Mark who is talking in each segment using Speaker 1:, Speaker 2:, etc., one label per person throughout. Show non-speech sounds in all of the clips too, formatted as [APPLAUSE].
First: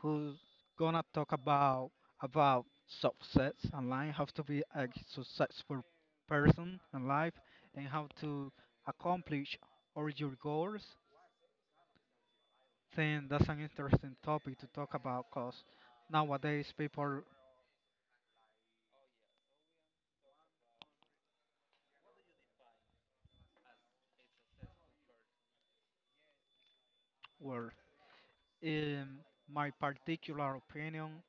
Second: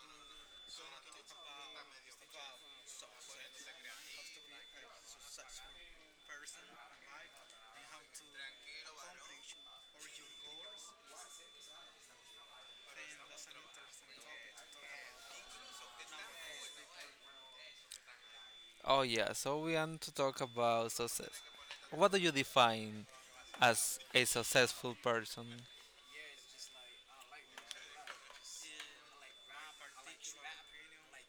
Speaker 1: who's gonna talk about success and life, how to be a successful person in life, and how to accomplish all your goals. Then that's an interesting topic to talk about, cause nowadays people
Speaker 2: Oh yeah, so we want to talk about success. What do you define as a successful person?
Speaker 1: were, in my particular opinion,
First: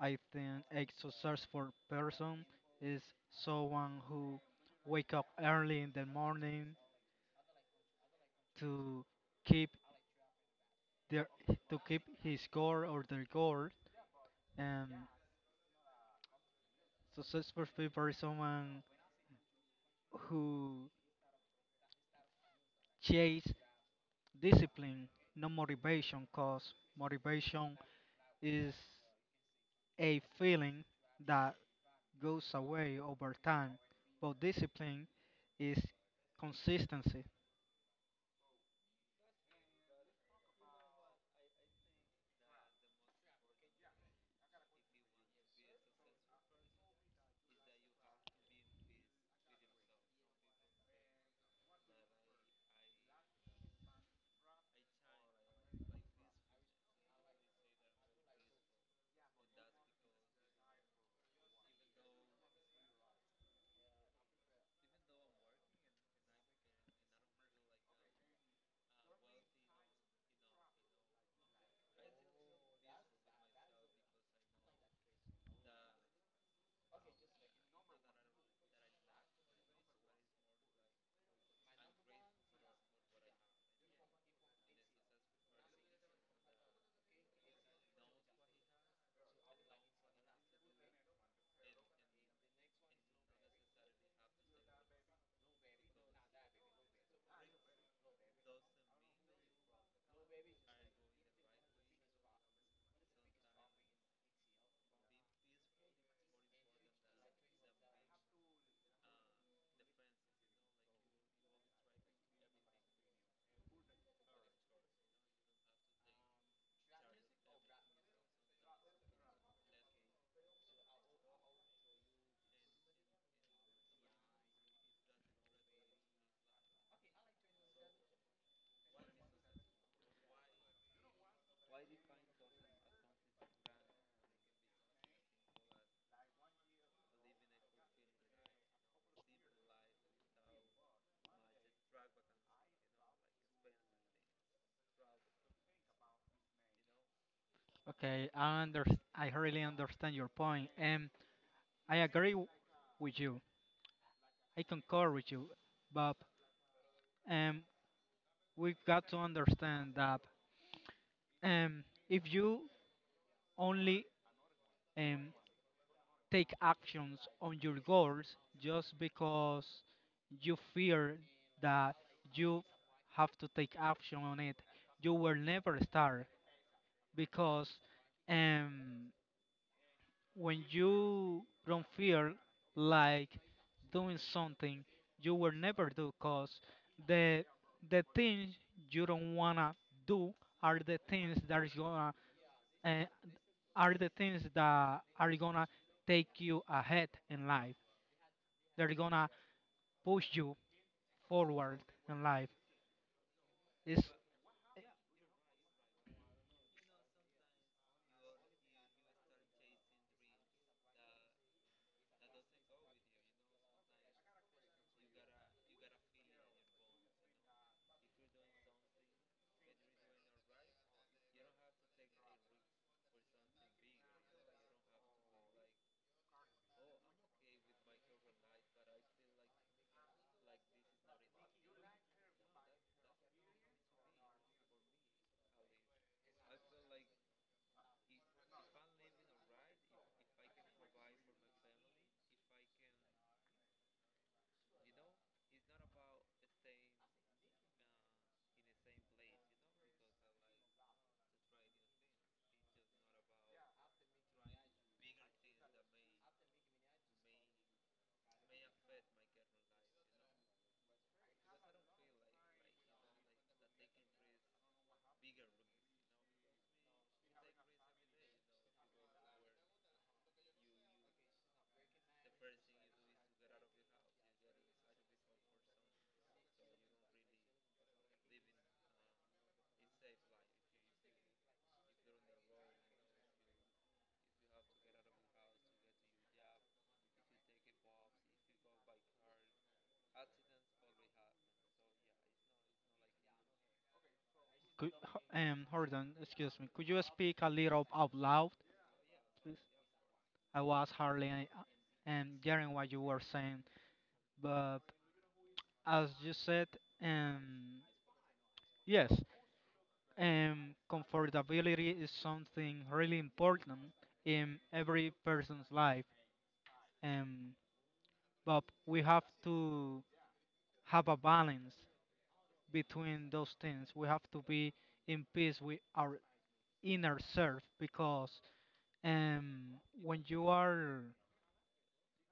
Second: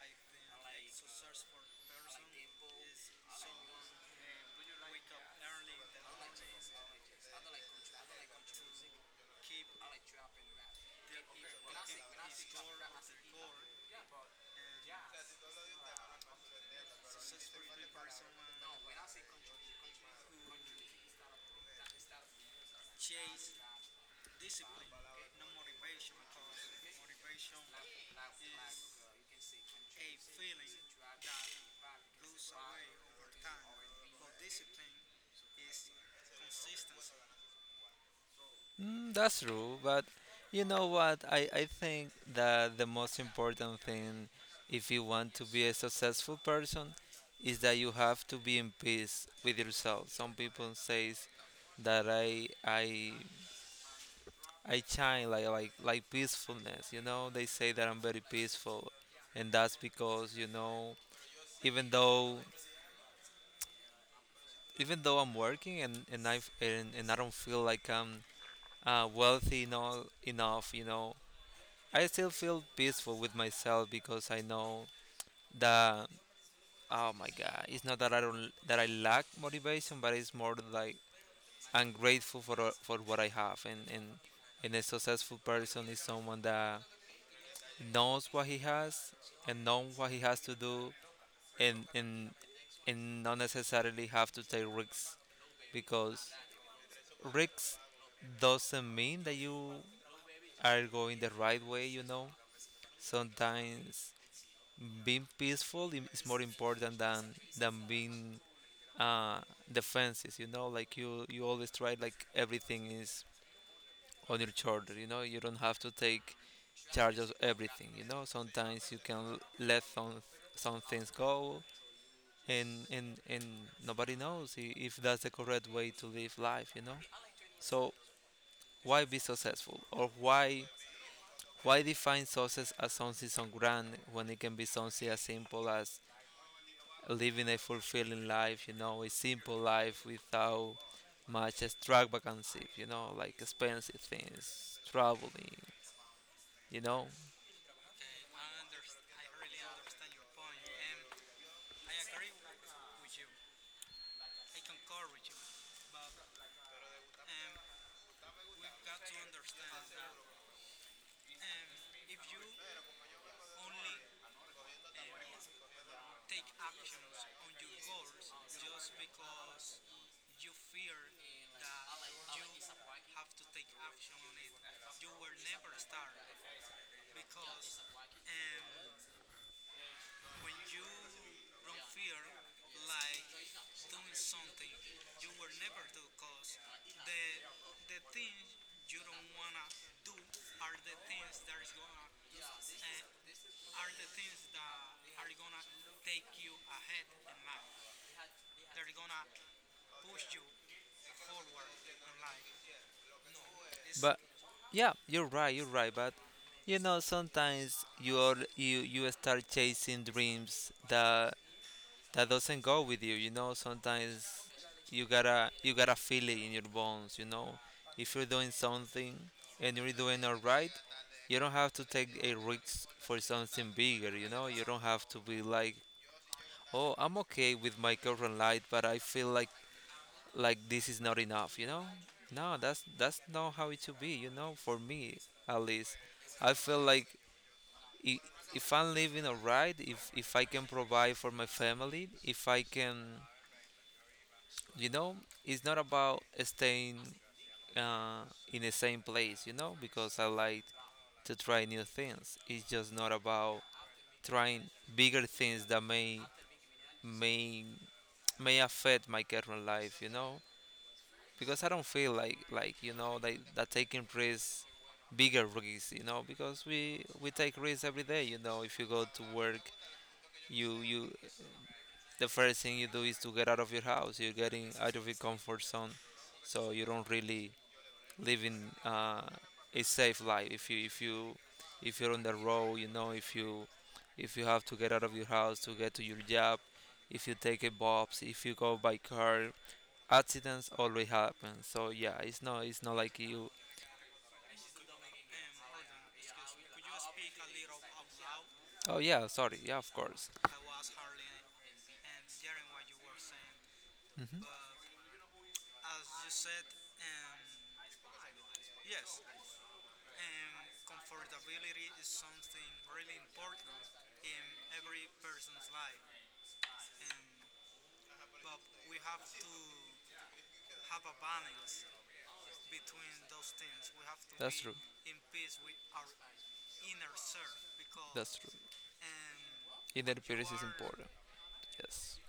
Speaker 1: I think a successful person is someone who wake up early in the morning to keep their to keep his goal or their goal. And successful people is someone who chase discipline, not motivation, cause motivation is a feeling that goes away over time, but discipline is consistency.
Speaker 2: Mm, that's true, but you know what? I think that the most important thing if you want to be a successful person is that you have to be in peace with yourself. Some people says that I shine like peacefulness, you know? They say that I'm very peaceful, and that's because, even though even though I'm working, and I don't feel like I'm enough, I still feel peaceful with myself because I know that, oh my God, it's not that I don't that I lack motivation, but it's more like I'm grateful for what I have, and a successful person is someone that knows what he has and knows what he has to do, and not necessarily have to take risks, because risks doesn't mean that you are going the right way, you know. Sometimes being is more important than being uh defensive, you know, like you always try like everything is on your shoulder, you know. You don't have to take charge of everything, you know. Sometimes you can let some things go, and nobody knows if that's the correct way to live life, you know. So why be successful or why define success as something so grand when it can be something as simple as living a fulfilling life, you know, a simple life without much extravagancy, you know, like expensive things, traveling, you know?
Speaker 1: Okay, I really understand your point, and I agree with you. I concur with you, but um, we've got to understand that if you only um, take actions on your goals just because you fear that you have to take action on it, you will never start because. Um, when you don't feel like doing something, you will never do, cause the the things you don't wanna do are the things that is gonna uh, are the things that are gonna take you ahead in life, they're gonna push you forward in life is
Speaker 2: But yeah, you're right, but you know, sometimes you start chasing dreams that doesn't go with you. You know, sometimes you gotta feel it in your bones. You know, if you're doing something and you're doing all right, you don't have to take a risk for something bigger. You know, you don't have to be like, oh, I'm okay with my current life, but I feel like this is not enough. You know, no, that's not how it should be. You know, for me at least, I feel like. i- If I'm living alright, if I can provide for my family, if I can, you know, it's not about staying uh, in the same place, you know, because I like to try new things. It's just not about trying bigger things that may may affect my current life, you know, because I don't feel like that taking risks, bigger risks, you know, because we take risks every day, you know. If you go to work, you the first thing you do is to get out of your house. You're getting out of your comfort zone, so you don't really living a safe life. If you if you're on the road, you know, if you have to get out of your house to get to your job, if you take a bus, if you go by car, accidents always happen. So yeah, it's not like you.
Speaker 1: could- hold Excuse me, could you speak a little out loud?
Speaker 2: Oh yeah, sorry. Yeah, of course.
Speaker 1: I was hardly hearing what you were saying, but as you said, um, yes. Comfortability is something really important in every person's life, um, but we have to have a balance between those things. We have to
Speaker 2: That's
Speaker 1: be
Speaker 2: true.
Speaker 1: in peace with our inner self, because
Speaker 2: That's true. Inner
Speaker 1: when you
Speaker 2: peace is
Speaker 1: are,
Speaker 2: important. Yes.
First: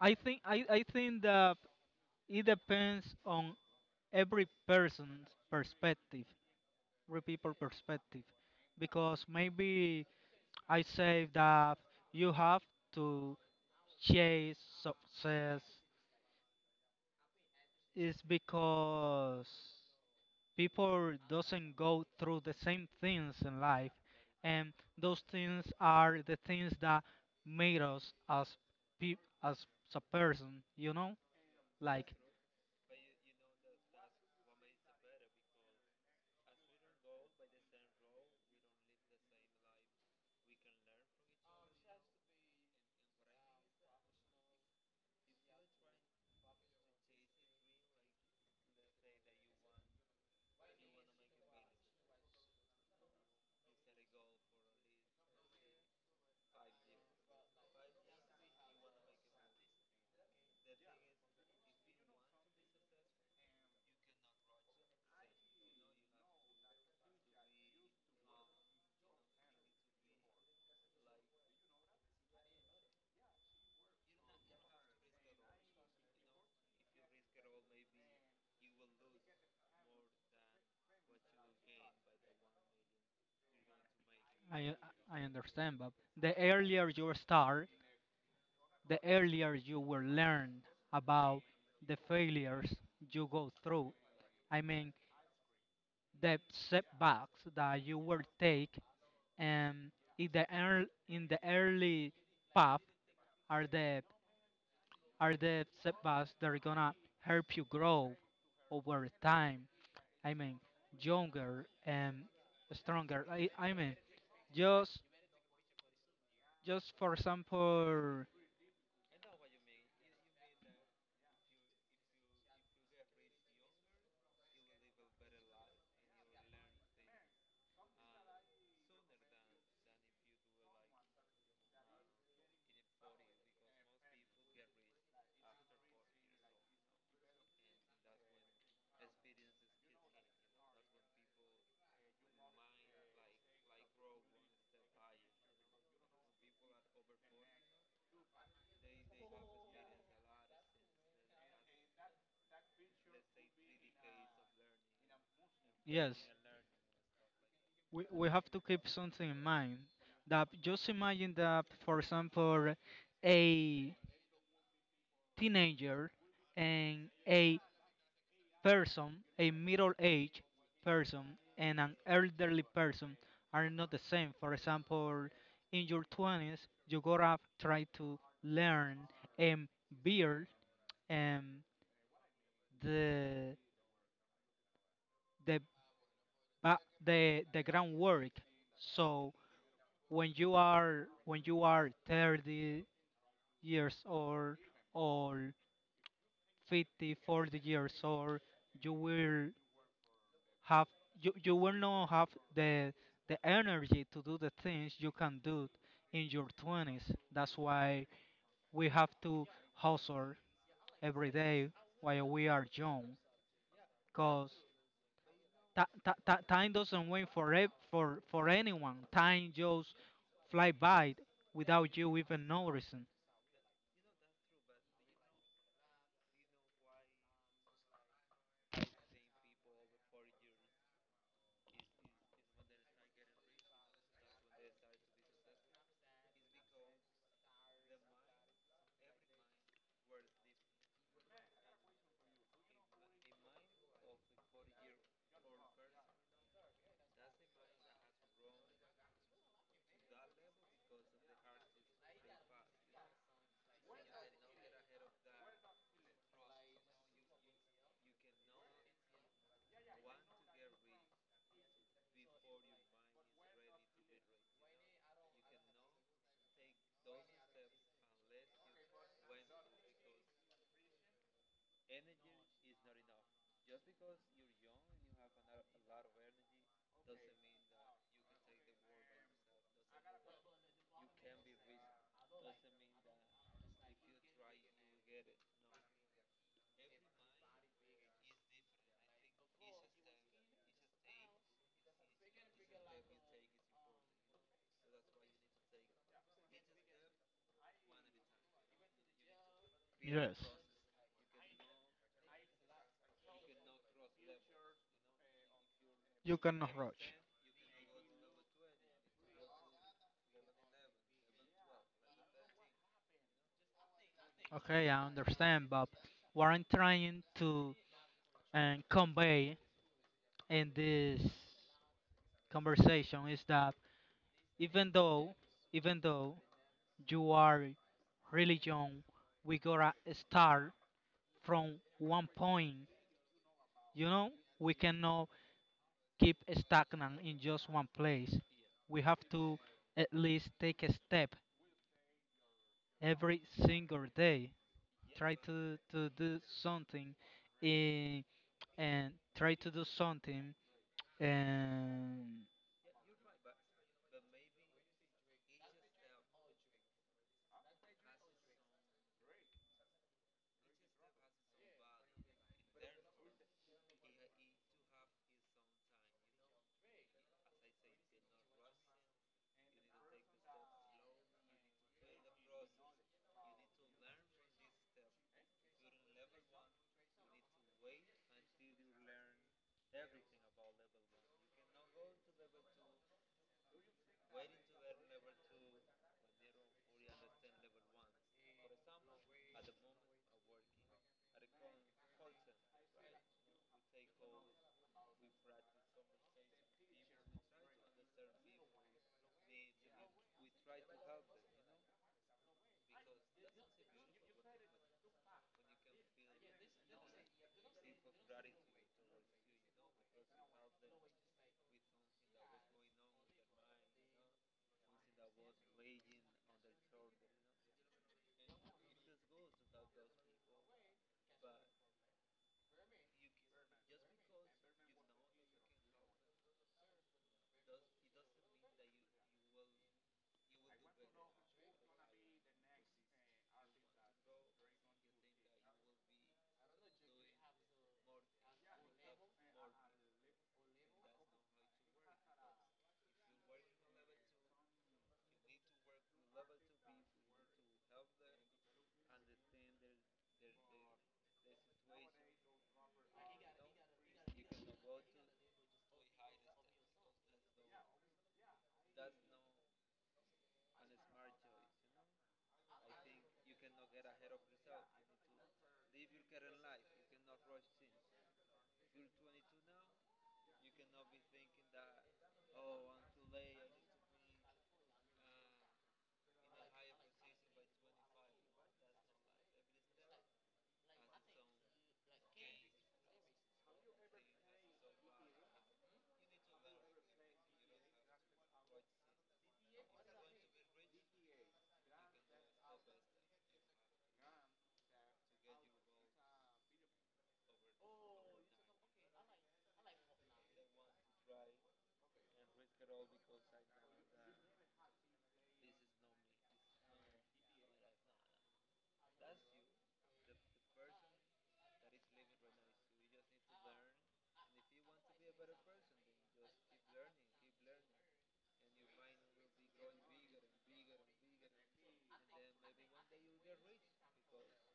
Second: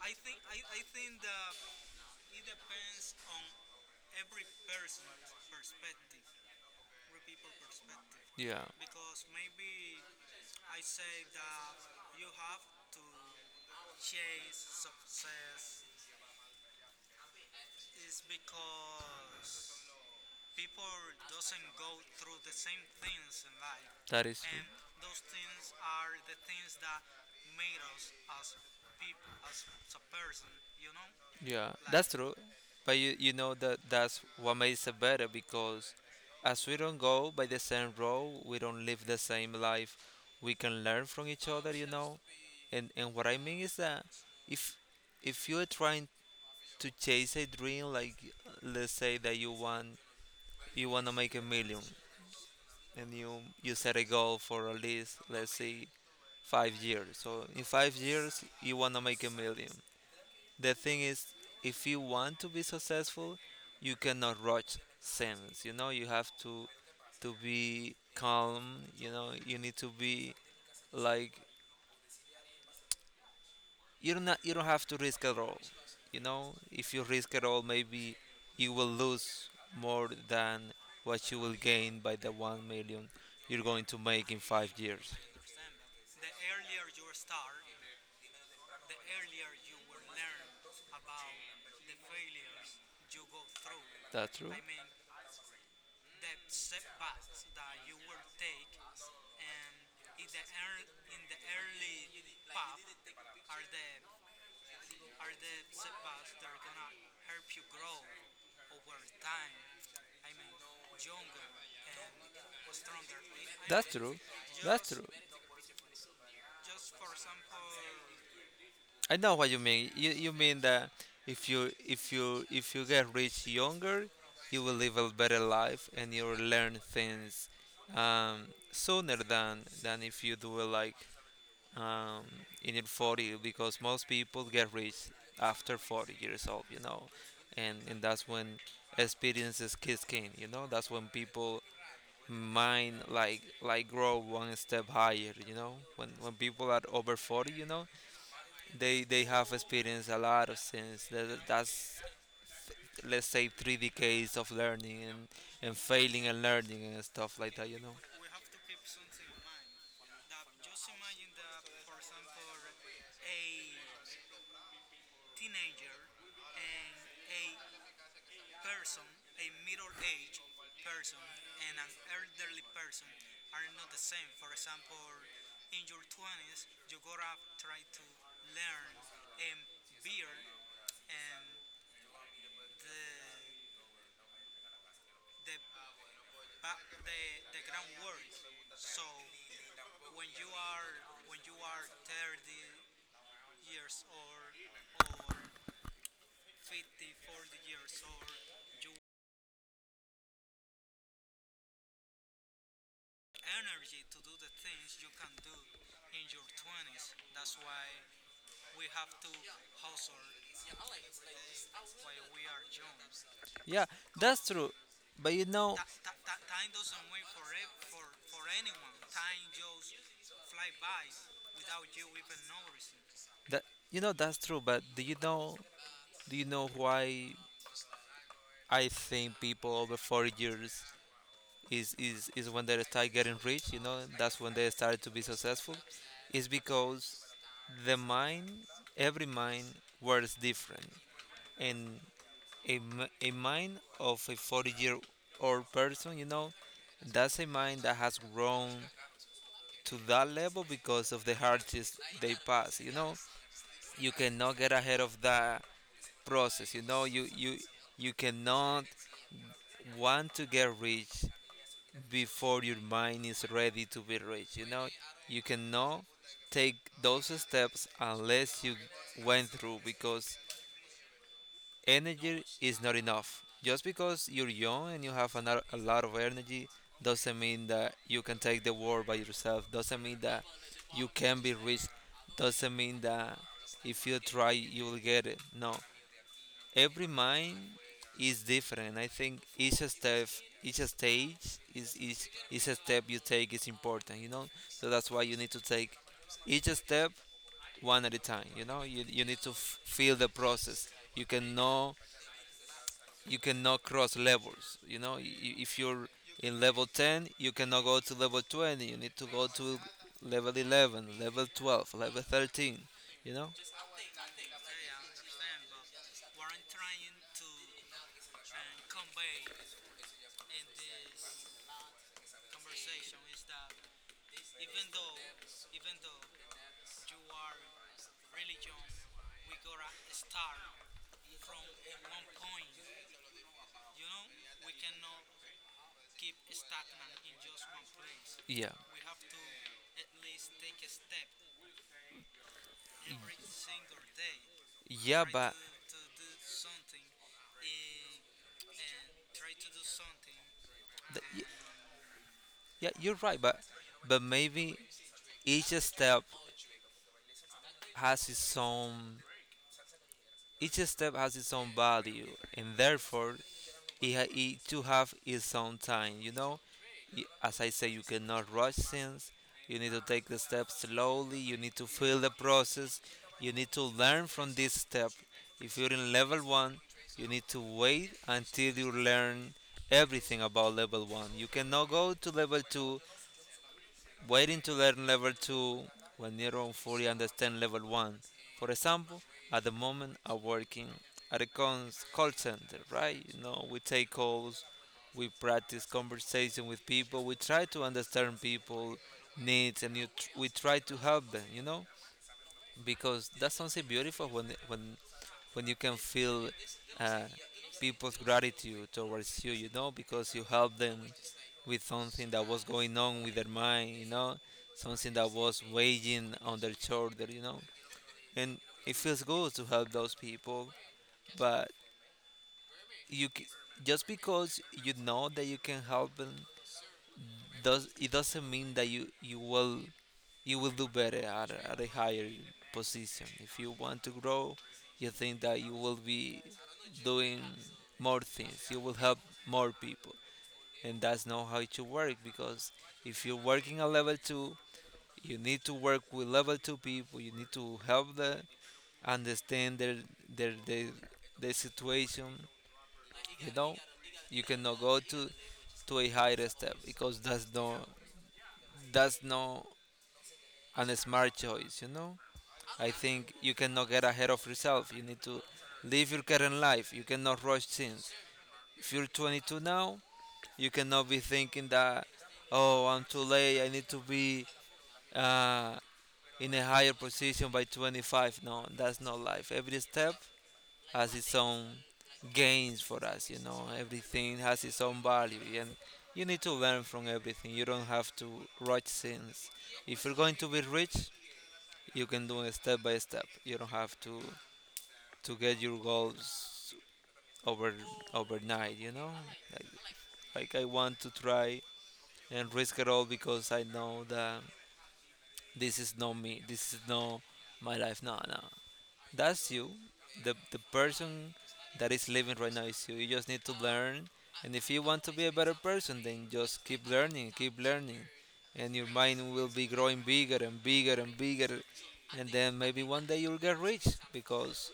Speaker 1: I think that it depends on every person's perspective.
Speaker 2: Yeah.
Speaker 1: Because maybe I say that you have to chase success is because people doesn't go through the same things in life,
Speaker 2: That is true.
Speaker 1: and those things are the things that made us as peop as a person.
Speaker 2: Yeah, like that's
Speaker 1: Like
Speaker 2: true. But you know that that's what makes it better because as we don't go by the same road, we don't live the same life, we can learn from each other, you know. And what I mean is that if you're trying to chase a dream, like let's say that you want to make a million, and you set a goal for at least, let's say, 5 years. So in 5 years you want to make a million. The thing is, if you want to be successful, you cannot rush things. You know, you have to be calm. You know, you need to be like, you don't have to risk at all. You know, if you risk at all, maybe you will lose more than what you will gain by the 1 million you're going to make in 5
Speaker 1: I
Speaker 2: years.
Speaker 1: I understand, but the earlier you start, the earlier you will learn about the failures you go through.
Speaker 2: That's true.
Speaker 1: I mean, the setbacks that you will take, and in the early path are the are the setbacks that are gonna help you grow over time. I mean, younger and stronger. I mean,
Speaker 2: That's mean, true. That's just
Speaker 1: just
Speaker 2: true.
Speaker 1: just for example,
Speaker 2: I know what you mean. You mean that if you if you if you get rich younger, you will live a better life and you'll learn things um, sooner than if you do it like um, in your 40, because most people get rich after 40 years old, you know. And that's when experiences kick in, you know. That's when people mind like grow one step higher, you know. When people are over 40, you know, they have experienced a lot of things. That's, let's say, 3 decades of learning and
Speaker 1: yes,
Speaker 2: failing and learning and stuff like that, you know.
Speaker 1: we have to keep something in mind, that just imagine that for example a teenager and a middle-aged person and an elderly person are not the same. For example, in your 20s you gotta try to learn and build um, the the ba- the groundwork, so when you are 30 years old or 50 years old you will have you, you will not have the the energy to do the things you can do in your 20s. That's why we have to hustle every day while we are young,
Speaker 2: Yeah, that's
Speaker 1: because
Speaker 2: true, but you know.
Speaker 1: time doesn't wait for, ev- for anyone. Time just fly by without you even noticing.
Speaker 2: That, you know, that's true, but do you know, do you know why I think people over 40 years is when they start getting rich, you know, that's when they start to be successful? Is because the mind, every mind, works different. And a mind of a 40-year-old person, you know, that's a mind that has grown to that level because of the hardships they pass. You know, you cannot get ahead of that process. You know, you cannot want to get rich before your mind is ready to be rich. You know, you cannot take those steps unless you went through, because energy is not enough. Just because you're young and you have a lot of energy doesn't mean that you can take the world by yourself. Doesn't mean that you can be rich. Doesn't mean that if you try you will get it. No, every mind is different. And I think each stage is each step you take is important. You know, so that's why you need to take each step one at a time. You know, you need to feel the
Speaker 1: Yes,
Speaker 2: process. You can know you cannot cross levels. You know, if you're
Speaker 1: you
Speaker 2: in
Speaker 1: cannot
Speaker 2: level
Speaker 1: rush.
Speaker 2: 10, you cannot go to level 20. You need to go to level 11, level 12, level 13. You know?
Speaker 1: Okay, I understand, but what I'm trying to convey in this conversation is that even though, even though you are really young, we gotta start from one point. You know, we cannot keep stagnant in just one place.
Speaker 2: Yeah.
Speaker 1: We have to at least take a step every single day.
Speaker 2: Yeah,
Speaker 1: Try
Speaker 2: but
Speaker 1: to do something in, and try to do something.
Speaker 2: th- y-
Speaker 1: And
Speaker 2: yeah, you're right, but maybe each step has its own each step has its own value, and therefore, it to have its own time. You know, as I say, you cannot rush things. You need to take the steps slowly. You need to feel the process. You need to learn from this step. If you're in level one, you need to wait until you learn everything about level one. You cannot go to level two waiting to learn level 2 when you don't fully understand level 1. For example, at the moment I'm working at a call center, right? You know, we take calls, we practice conversation with people, we try to understand people needs, and we try to help them, you know? Because that's something beautiful when you can feel uh, people's gratitude towards you, you know, because you help them with something that was going on with their mind, you know, something that was weighing on their shoulder, you know. And it feels good to help those people, but you c- just because you know that you can help them does it doesn't mean that you will do better at a higher position. If you want to grow, you think that you will be doing more things. You will help more people, and that's not how it should work. Because if you're working at level two, you need to work with level two people. You need to help them understand their their, their situation. You know, you cannot go to a higher step because that's not a smart choice, you know? I think you cannot get ahead of yourself. You need to live your current life. You cannot rush things. If you're 22 now, you cannot be thinking that, oh, I'm too late. I need to be uh, in a higher position by 25. No, that's not life. Every step has its own gains for us, you know? Everything has its own value. And you need to learn from everything. You don't have to rush things. If you're going to be rich, you can do it step by step. You don't have to get your goals over overnight. You know, like, I want to try and risk it all because I know that this is not me. This is not my life. No, no. That's you. The person that is living right now is you. You just need to learn. And if you want to be a better person, then just keep learning, keep learning. And your mind will be growing bigger and bigger and bigger. And then maybe one day you'll get rich because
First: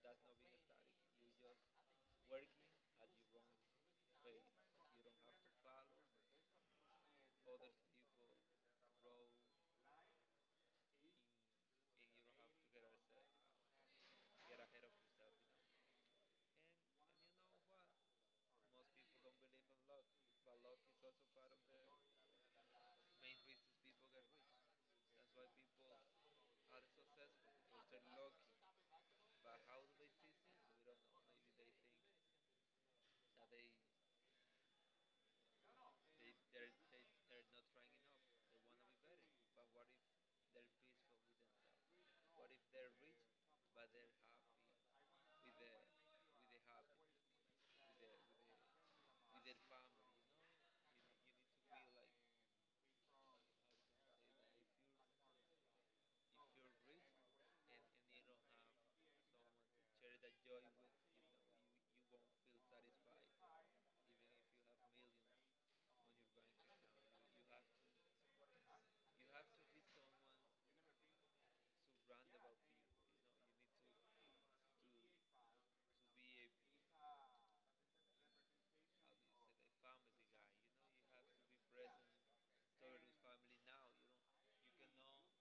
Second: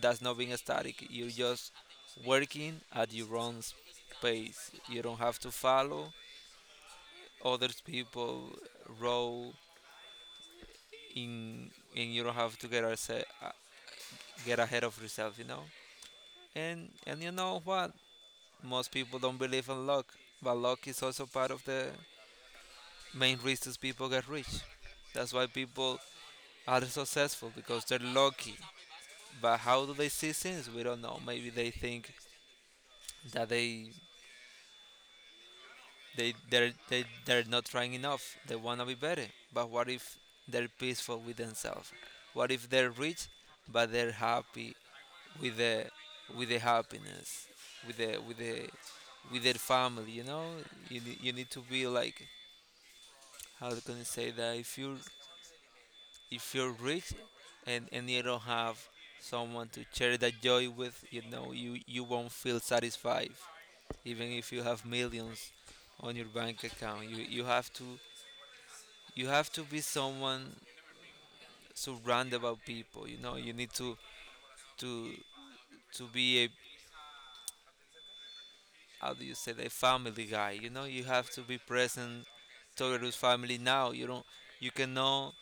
Speaker 2: that's not being static. You're just working at your own pace. You don't have to follow other people row in, and you don't have to uh, get ahead of yourself, you know? And you know what? Most people don't believe in luck, but luck is also part of the main reasons people get rich. That's why people are successful, because they're lucky. But how do they see things? We don't know. Maybe they think that they're not trying enough. They wanna be better. But what if they're peaceful with themselves? What if they're rich but they're happy with the with the happiness, with the with the with their family. You know, you need to be like, how can I say that, if you if you're rich and you don't have someone to share that joy with, you know, you won't feel satisfied even if you have millions on your bank account. You have to, you have to be someone surrounded by people. You know, you need to to be a, how do you say, the family guy, you know. You have to be present towards family. Now you don't, you cannot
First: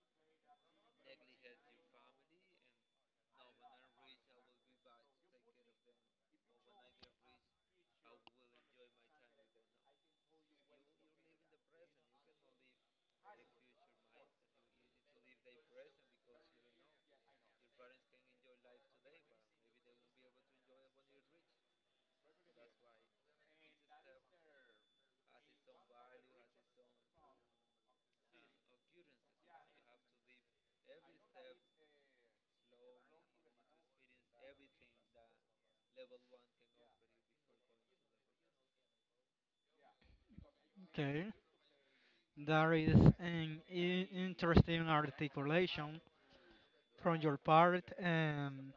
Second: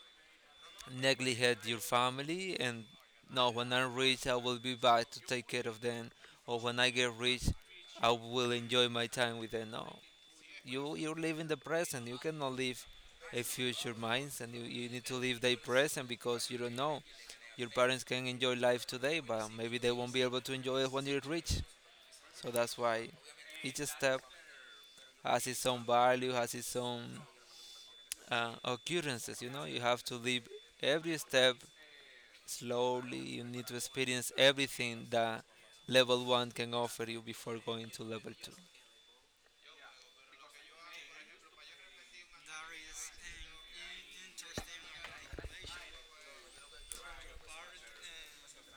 Speaker 2: neglect your family and, no, when I'm rich I will be back to take care of them, or when I get rich I will enjoy my time with them. No, you're living the present. You cannot live a future minds, and you need to live the present, because you don't know, your parents can enjoy life today but maybe they won't be able to enjoy it when you're rich. So that's why each step has its own value, has its own occurrences. You know, you have to live every step slowly. You need to experience everything that level one can offer you before going to level two.
Speaker 1: Okay, that is an interesting articulation from your part. And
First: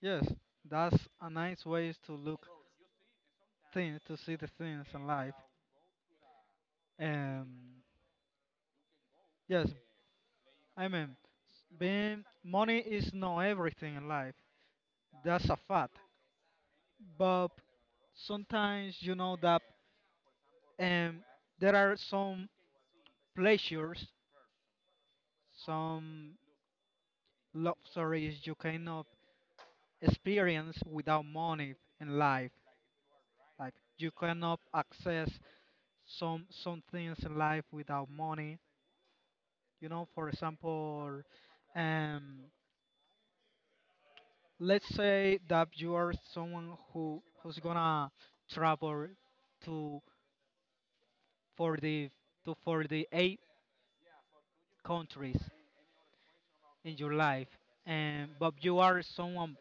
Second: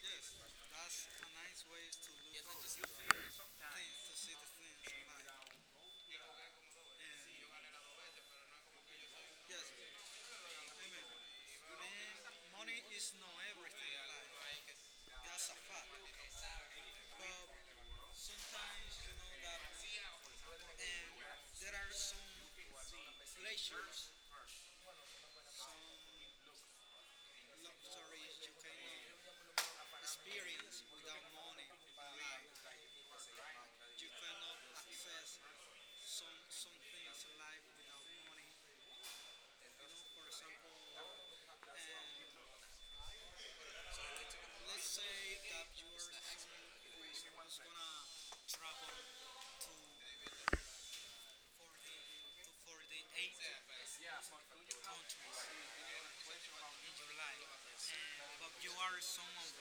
Speaker 1: yes, that's a nice way to to see the things in life. And yes, I mean, being money is not everything in life. That's a fact. But sometimes you know that um, there are some pleasures, some luxuries you cannot experience without money in life. Like, you cannot access some things in life without money. You know, for example, um, let's say that you are someone who's gonna travel to for the to for the eight countries in your life, and but you are someone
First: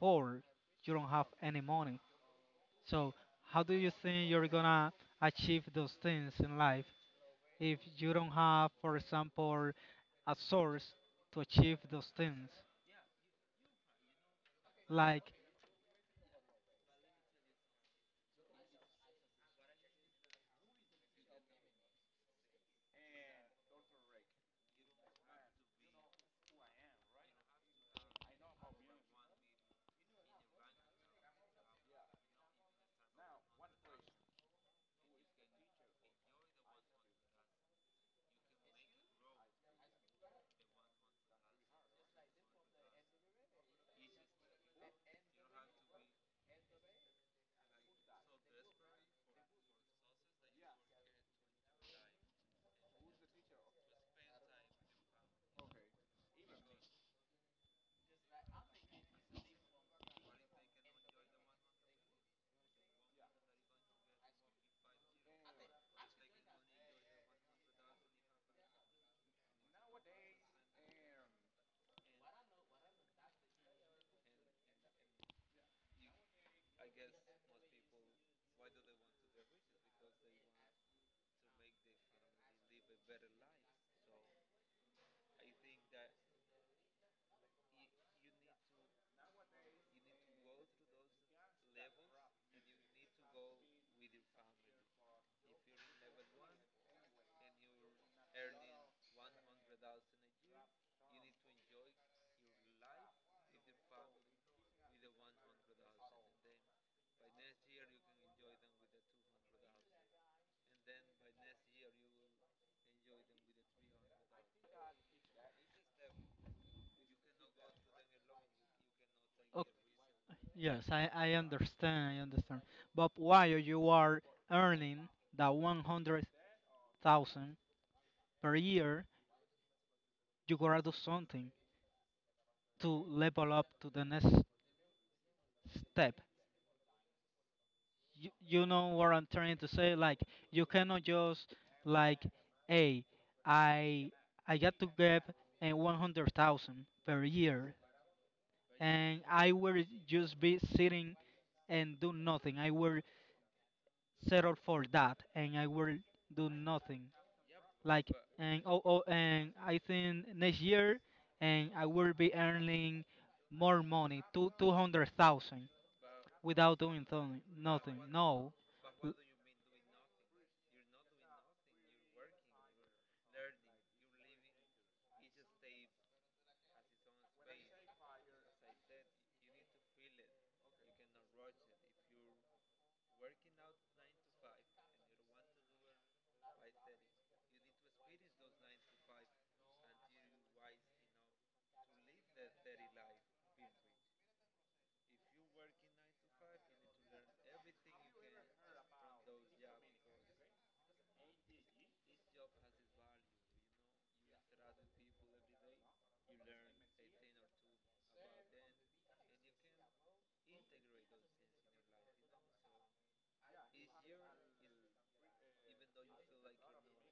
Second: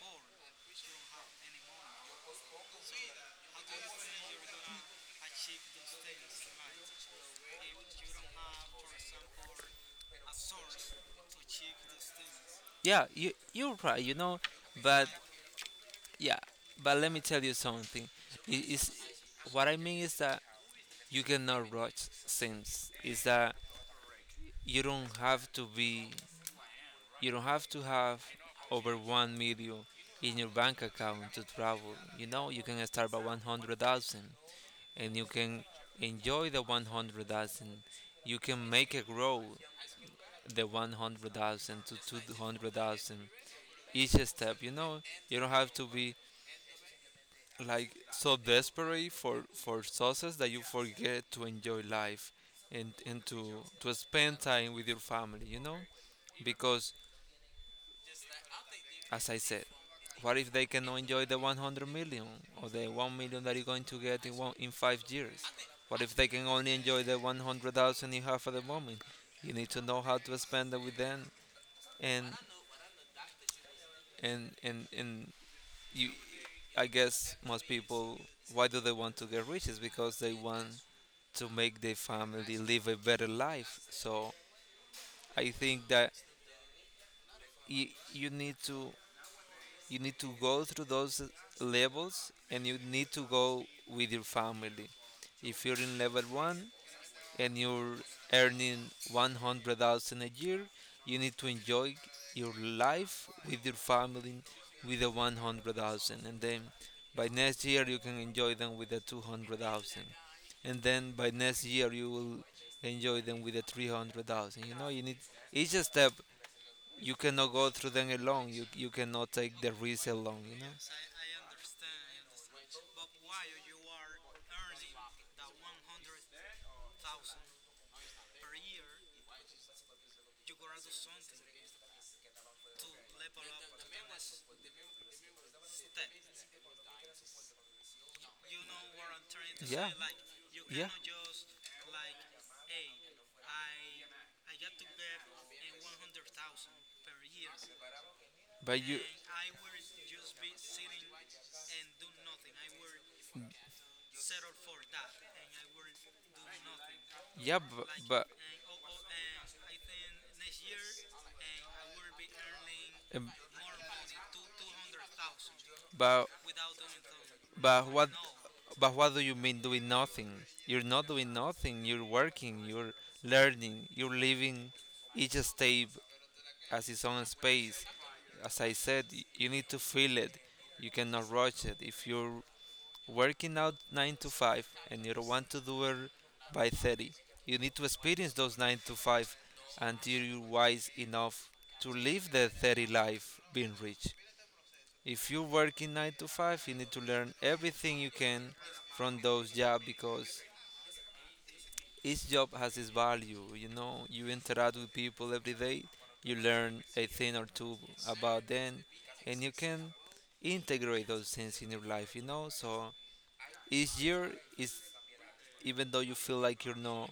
Speaker 1: poor. You don't have any money. So how do you think you're gonna achieve those things in life, if you don't have, for example, a source to achieve those things?
Speaker 2: Yeah, you're right. You know, but
Speaker 1: Like,
Speaker 2: yeah, but let me tell you something. It is, what I mean is that you cannot rush things. Is that you don't have to be, you don't have to have over 1 million in your bank account to travel. You know, you can start by 100,000 and you can enjoy the 100,000. You can make it grow, the 100,000 to 200,000 each step. You know, you don't have to be like so desperate for success that you forget to enjoy life and and to spend time with your family, you know? Because, as I said, what if they cannot enjoy the 100 million or the 1 million that you're going to get in, one, in 5 years? What if they can only enjoy the 100,000 you have at the moment? You need to know how to spend it with them, and and and and you, I guess most people, why do they want to get rich? Is because they want to make their family live a better life. So I think that you need to, you need to go through those levels and you need to go with your family. If you're in level 1 and you're earning 100,000 a year, you need to enjoy your life with your family with the 100,000, and then by next year you can enjoy them with the 200,000, and then by next year you will enjoy them with the 300,000. You know, you need each step. You cannot go through them alone. You cannot take
Speaker 1: ok
Speaker 2: the risk alone. You know.
Speaker 1: yes, I understand. But while you are earning that 100,000 per year, you gotta do something to level up to the next step. You know what I'm trying to
Speaker 2: Yeah.
Speaker 1: say? Like, you
Speaker 2: Yeah.
Speaker 1: cannot just, like, hey, I I got to get a 100,000 per year
Speaker 2: But you.
Speaker 1: and I will just be sitting and do nothing. I will settle for that, and I will do nothing.
Speaker 2: Yeah.
Speaker 1: Like
Speaker 2: But
Speaker 1: But and oh oh, and I think next year, and I will be earning
Speaker 2: Um,
Speaker 1: more money, two two hundred thousand,
Speaker 2: But
Speaker 1: without doing
Speaker 2: but
Speaker 1: nothing.
Speaker 2: what
Speaker 1: No.
Speaker 2: but
Speaker 1: L-
Speaker 2: what do you mean doing nothing? You're not doing nothing. You're working. You're learning. You're living. Each step has its own space. As I said, you need to feel it. You cannot rush it. If you're working out 9 to 5 and you don't want to do it by 30, you need to experience those 9 to 5 until you're wise enough to live the 30 life being rich. If you're working 9 to 5, you need to learn everything you can from those jobs, because each job has its value, you know. You interact with people every day, you learn a thing or two about them, and you can integrate those things in your life, you know. So each year is, even though you feel like you're not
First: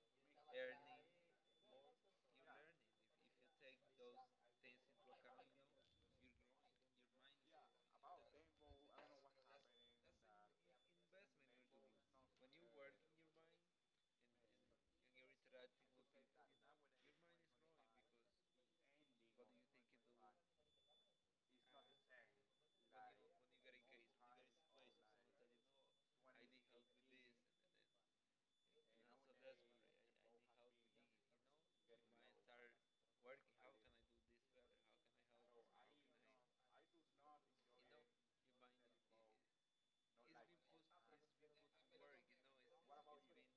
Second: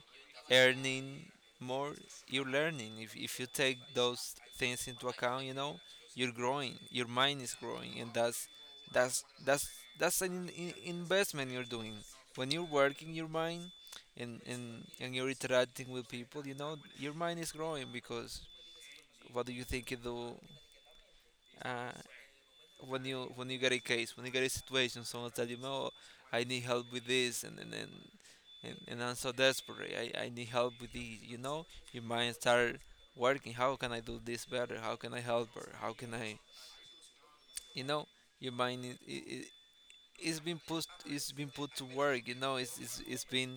Speaker 2: earning more, you're learning. If you take those things into account, you know, you're growing. Your mind is growing, and that's that's that's an investment you're doing. When you're working your mind, and you're interacting with people, you know, your mind is growing, because what do you think you do? Uh, when you get a case, when you get a situation, someone tell you, "No, I need help with this," and I'm so desperate. I need help with this. You know, your mind start working. How can I do this better? How can I help her? How can I, you know, your mind it's been put, it's been put to work. You know, it's been,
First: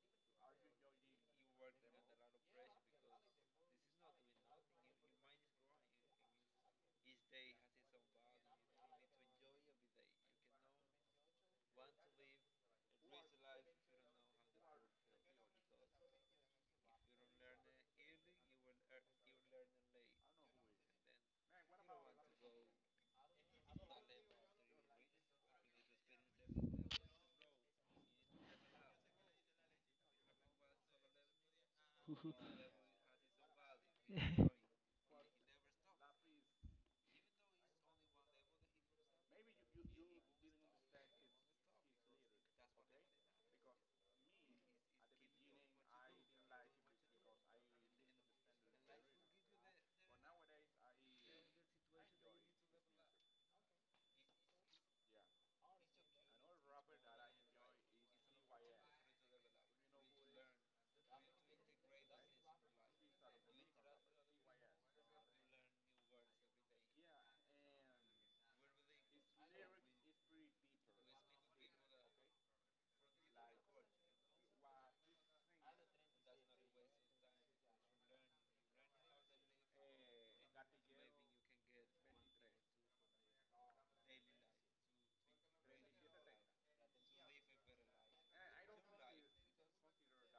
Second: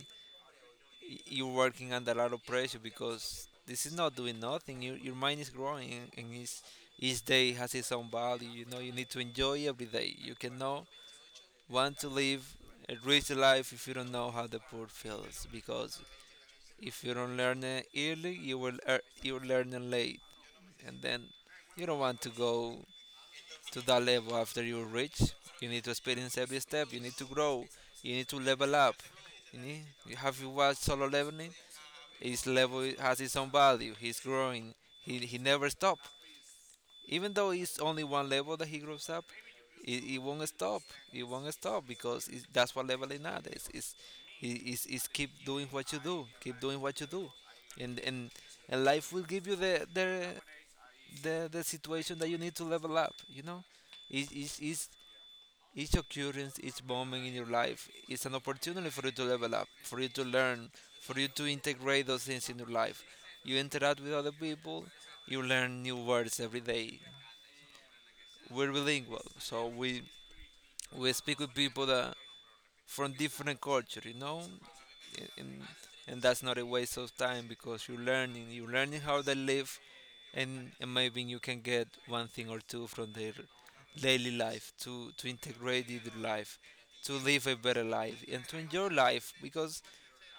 Speaker 2: you're working under a lot of pressure, because this is not doing nothing. Your mind is growing, and it's, each day has its own value. You know, you need to enjoy every day. You cannot want to live a rich life if you don't know how the poor feels. Because if you don't learn it early, you will learn it late, and then you don't want to go to that level after you're rich. You need to experience every step, you need to grow, you need to level up. You need, you have, you watched Solo Leveling? His level has its own value, he's
Speaker 1: [LAUGHS]
Speaker 2: growing. He never stops. Even though it's only one level that he grows up, it won't stop. It won't stop, because it's, that's what level it not is nowadays. It's keep doing what you do, keep doing what you do, and and, and life will give you the the situation that you need to level up. You know, each each occurrence, each moment in your life is an opportunity for you to level up, for you to learn, for you to integrate those things in your life. You interact with other people, you learn new words every day. We're bilingual, so we speak with people that from different culture, you know, and, and that's not a waste of time, because you're learning how they live, and maybe you can get one thing or two from their daily life to integrate in their life, to live a better life and to enjoy life. Because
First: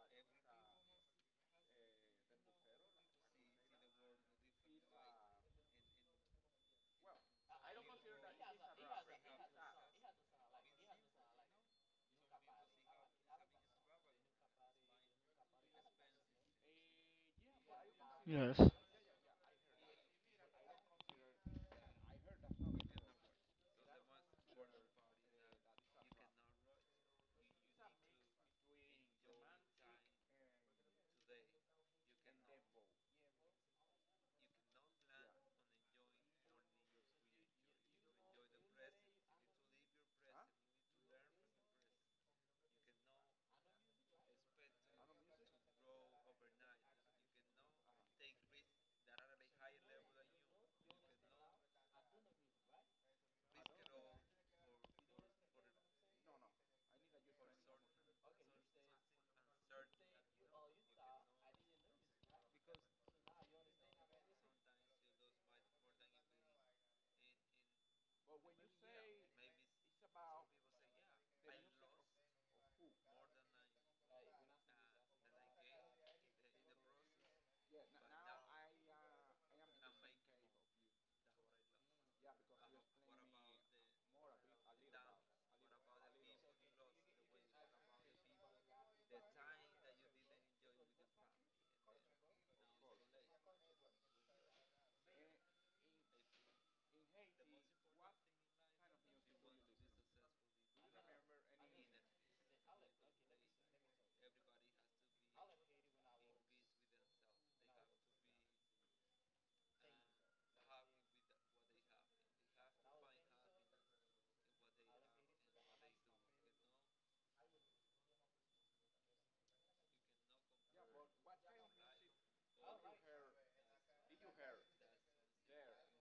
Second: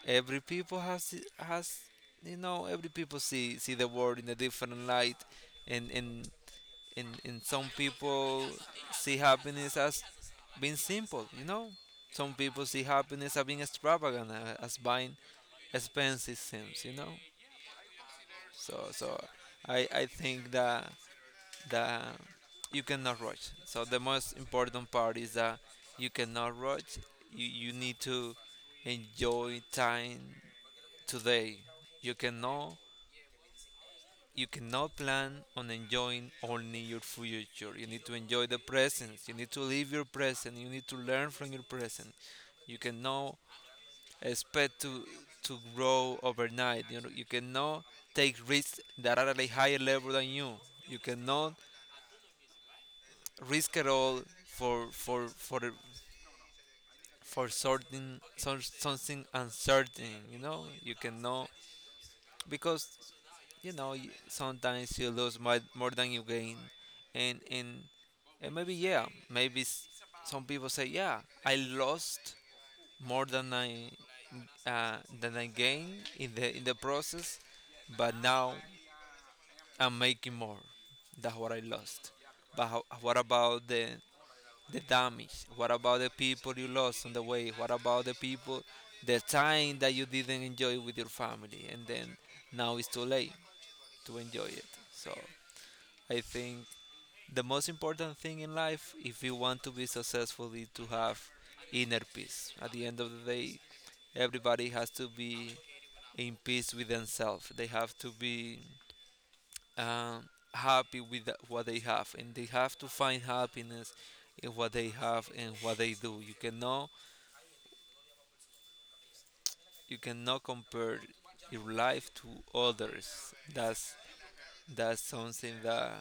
Speaker 2: every people has, you know, every people see, see the world in a different light. And in, some people see happiness as being simple, you know. Some people see happiness as being extravagant, as buying expensive things, you know.
Speaker 1: yes.
Speaker 2: So I think that, that you cannot rush. So the most important part is that you cannot rush. You need to enjoy time today. You cannot, you cannot plan on enjoying only your future. You need to enjoy the present. You need to live your present. You need to learn from your present. You cannot expect to grow overnight. You know, you cannot take risks that are at a higher level than you. You cannot risk at all for for certain, some, something uncertain. You know, you cannot, because you know you, sometimes you lose more, more than you gain, and and and maybe, yeah, maybe some people say, yeah, I lost more than I than I gained in the, in the process, but now I'm making more, that's what I lost. But how, what about the damage, what about the people you lost on the way, what about the people, the time that you didn't enjoy with your family, and then now it's too late to enjoy it. So I think the most important thing in life, if you want to be successful, is to have inner peace. At the end of the day, everybody has to be in peace with themselves. They have to be happy with what they have, and they have to find happiness in what they have and what they do. You cannot compare your life to others. That's something that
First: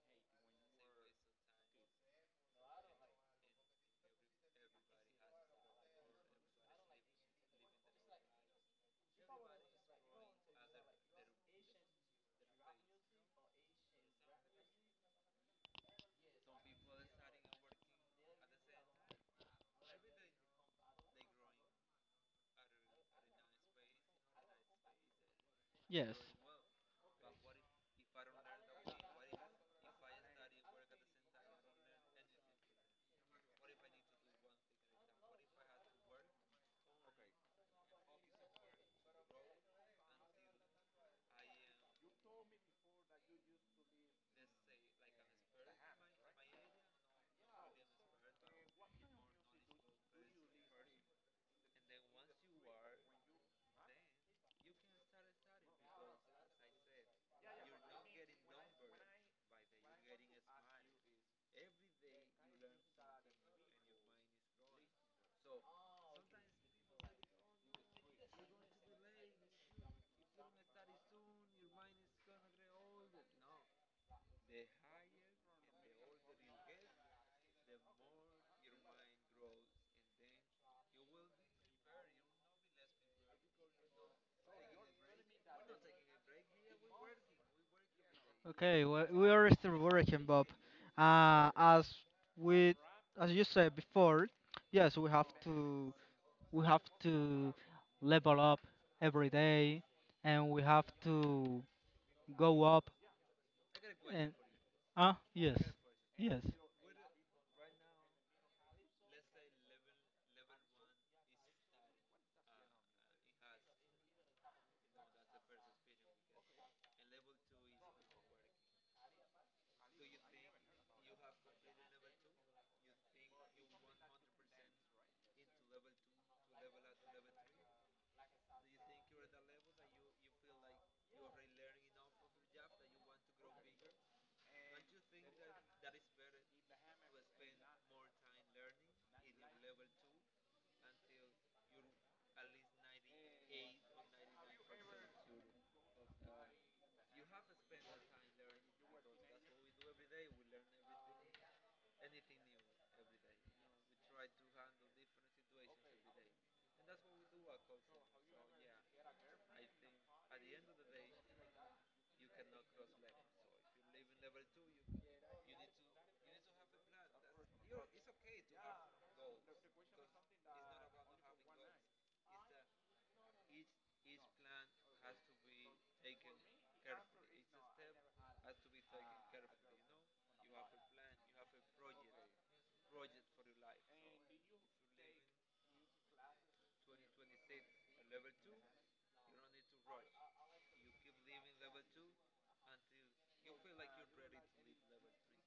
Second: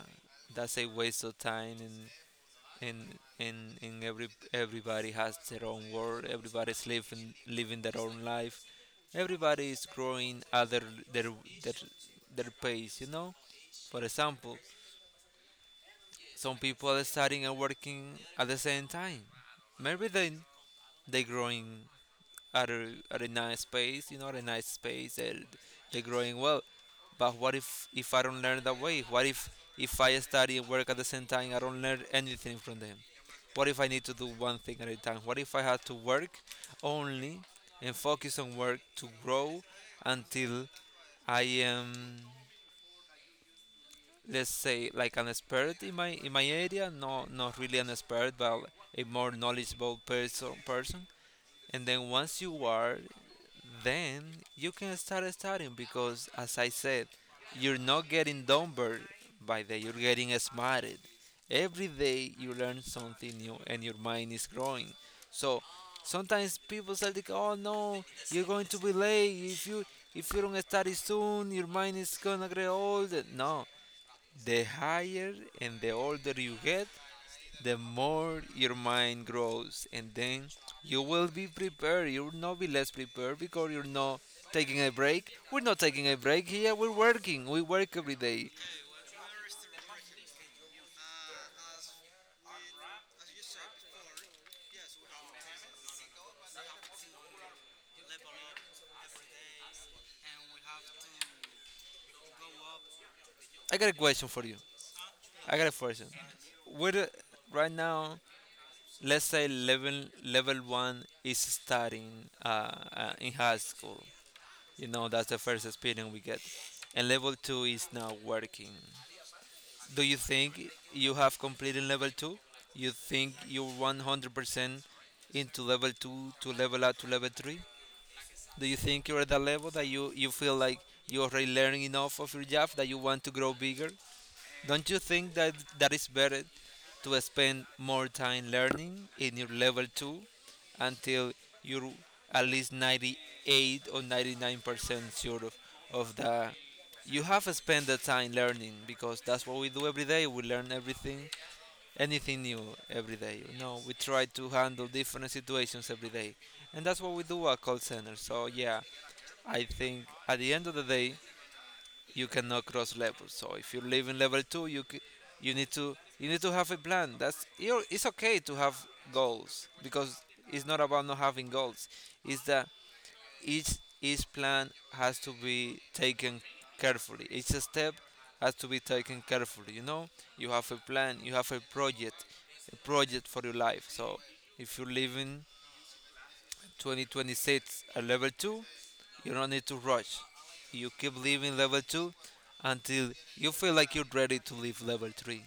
Speaker 2: that's a waste of time and in in in every everybody has their own world. Everybody's living their own life. Everybody is growing at their their, their pace, you know. For example, some people are studying and working at the same time. Maybe they growing at a nice pace, you know, at a nice pace, and they're
Speaker 1: Yes.
Speaker 2: growing well. But what if I don't learn that way? What if I study and work at the same time, I don't learn anything from them? What if I need to do one thing at a time? What if I have to work only and focus on work to grow until I am, let's say, like an expert in my area? No, not really an expert, but a more knowledgeable person. Person. And then once you are, then you can start studying because, as I said, you're not getting dumber by the you're getting smarter. Every day you learn something new and your mind is growing. So sometimes people say like, "Oh no, you're going to be late if you don't study soon, your mind is gonna get older." No, the higher and the older you get, the more your mind grows, and then you will be prepared. You'll not be less prepared because you're not taking a break. We're not taking a break here. We're working. We work every day.
Speaker 1: Okay. Well, we are still working, Bob. Uh, as we, as you said before, yes, we have to. We have to level up every day, and we have to go up
Speaker 2: I got a question
Speaker 1: and
Speaker 2: for you.
Speaker 1: ah
Speaker 2: I
Speaker 1: Yes,
Speaker 2: got a question.
Speaker 1: yes.
Speaker 2: What right now? Let's say level one is starting uh, in high school. You know, that's the first experience we get, and level two is now working. Do you think you have completed level 2? You think you're 100% into level 2 to level up to level 3? Do you think you're at that level that you feel like you're already learning enough of your job that you want to grow bigger? Don't you think that is better to spend more time learning in your level 2 until you're at least 98 or 99% sure of the you have spent the time learning? Because that's what we do every day. We learn everything anything new every day, you know. We try to handle different situations every day, and that's what we do at call center. So yeah, I think at the end of the day you cannot cross levels. So if you live in level two, you need to have a plan. It's okay to have goals because it's not about not having goals. It's that each each plan has to be taken carefully. Each step has to be taken carefully. You know, you have a plan, you have a project for your life. So if you're living 2026 at level 2, you don't need to rush. You keep leaving level 2 until you feel like you're ready to leave level 3.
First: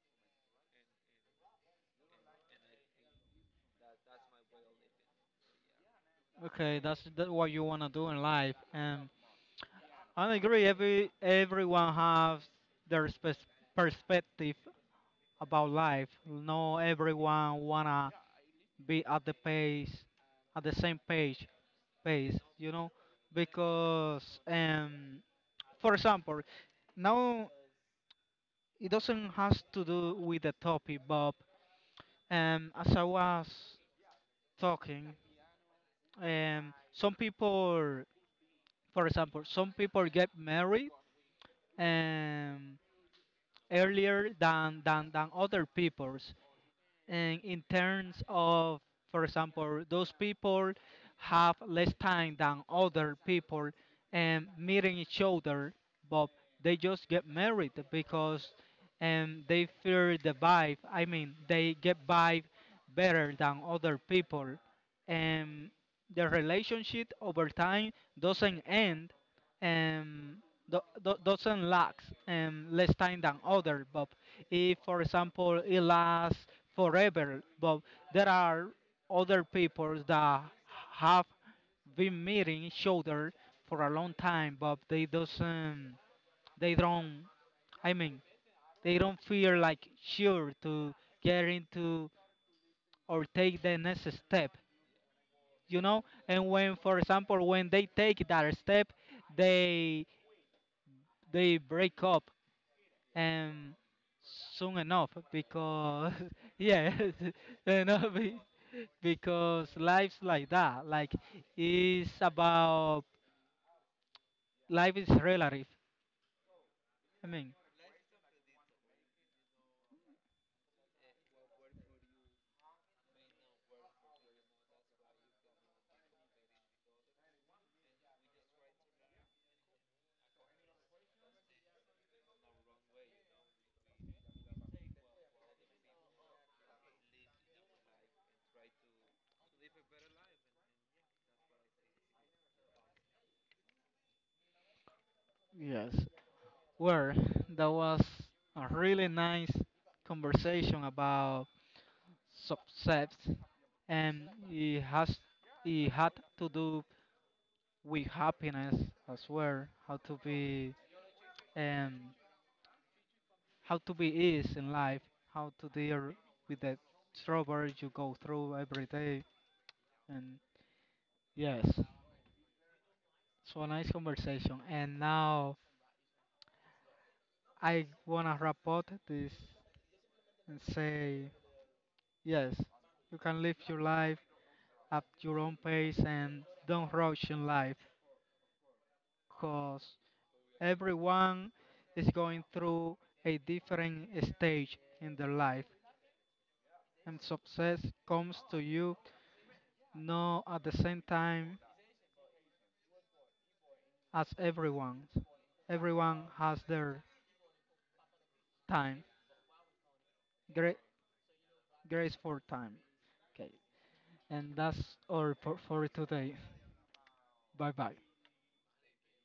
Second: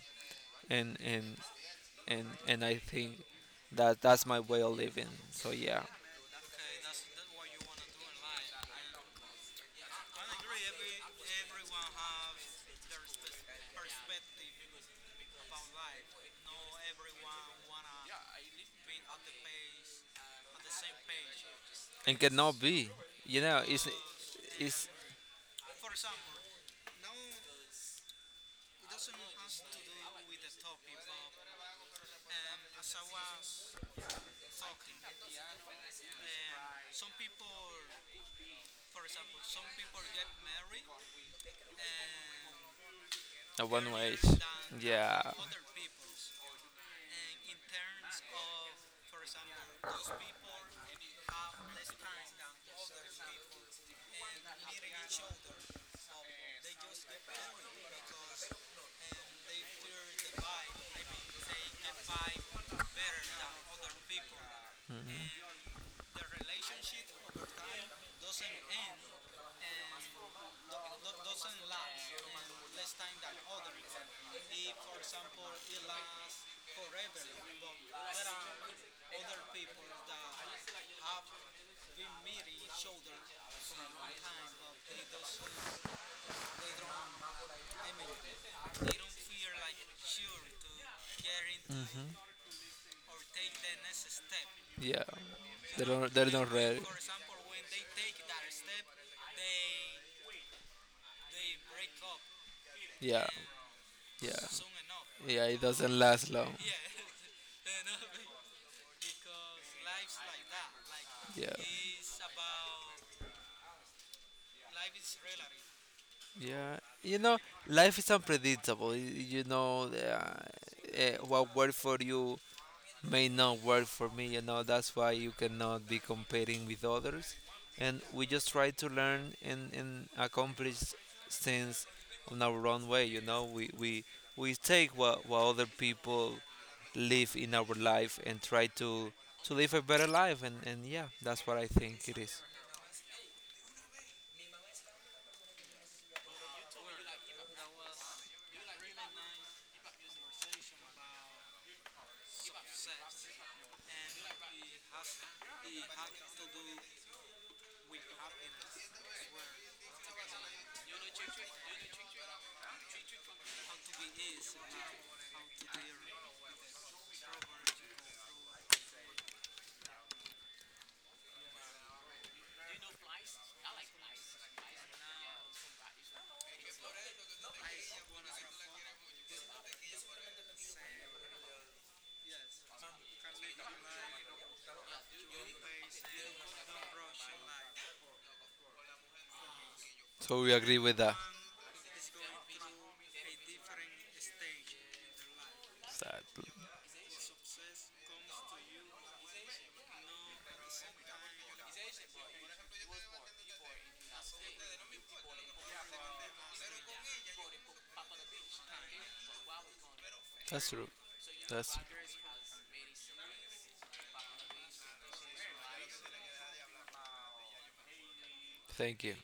Speaker 2: And and and I think that's my way of living. So yeah.
Speaker 1: Okay, that's that what you want to do in life. And I agree, everyone has their perspective about life. No, everyone wanna be at the same page
Speaker 2: And
Speaker 1: pace
Speaker 2: cannot
Speaker 1: you know
Speaker 2: be. You know,
Speaker 1: Because
Speaker 2: it's
Speaker 1: for example, now it doesn't has to do with the topic, but as I was talking, um, some people, some people get married um,
Speaker 2: a one way.
Speaker 1: earlier than, than,
Speaker 2: Yeah.
Speaker 1: than other people. And in terms of, for example, those people have less time than other people and meeting each other, but they just get married, because and they feel the vibe. I mean, they get vibe better than other people. And the relationship over time doesn't end, and doesn't last less time than other, but if for example it lasts forever. But there are other people that have been meeting each other for a long time, but they doesn't, they don't, I mean, they don't feel like sure to get into or take the next step,
Speaker 2: Yeah.
Speaker 1: you
Speaker 2: They
Speaker 1: know.
Speaker 2: don't, they're
Speaker 1: And
Speaker 2: not
Speaker 1: when,
Speaker 2: ready.
Speaker 1: for example, when they take that step, they they break up
Speaker 2: Yeah.
Speaker 1: and
Speaker 2: Yeah.
Speaker 1: soon enough
Speaker 2: Yeah, it doesn't
Speaker 1: because
Speaker 2: last long.
Speaker 1: [LAUGHS] Yeah. [LAUGHS] you know, be- because life's like that. Like,
Speaker 2: Yeah.
Speaker 1: it's about life is relative.
Speaker 2: Yeah, you
Speaker 1: I
Speaker 2: know,
Speaker 1: mean,
Speaker 2: life is unpredictable. You know, what worked for you may not work for me. You know, that's why you cannot be comparing with others. And we just try to learn and accomplish things on our own way. You know, we take what other people live in our life and try to live a better life. And yeah, that's what I think it is.
Speaker 1: yes. Where that was a really nice conversation about success, and it had to do with happiness as well. Um how to be is in life. How to deal with the trouble you go through every day. And yes, so a nice conversation. And now I wanna wrap up this and say yes, you can live your life at your own pace and don't rush in life, because
Speaker 2: So we agree with that.
Speaker 1: everyone is going through a different stage in their life,
Speaker 2: Exactly.
Speaker 1: and success comes to you not at the same time as everyone's. Everyone has their time,
Speaker 2: That's
Speaker 1: great
Speaker 2: true. That's
Speaker 1: graceful time. Okay. And that's all for today. Bye bye.
Speaker 2: thank you.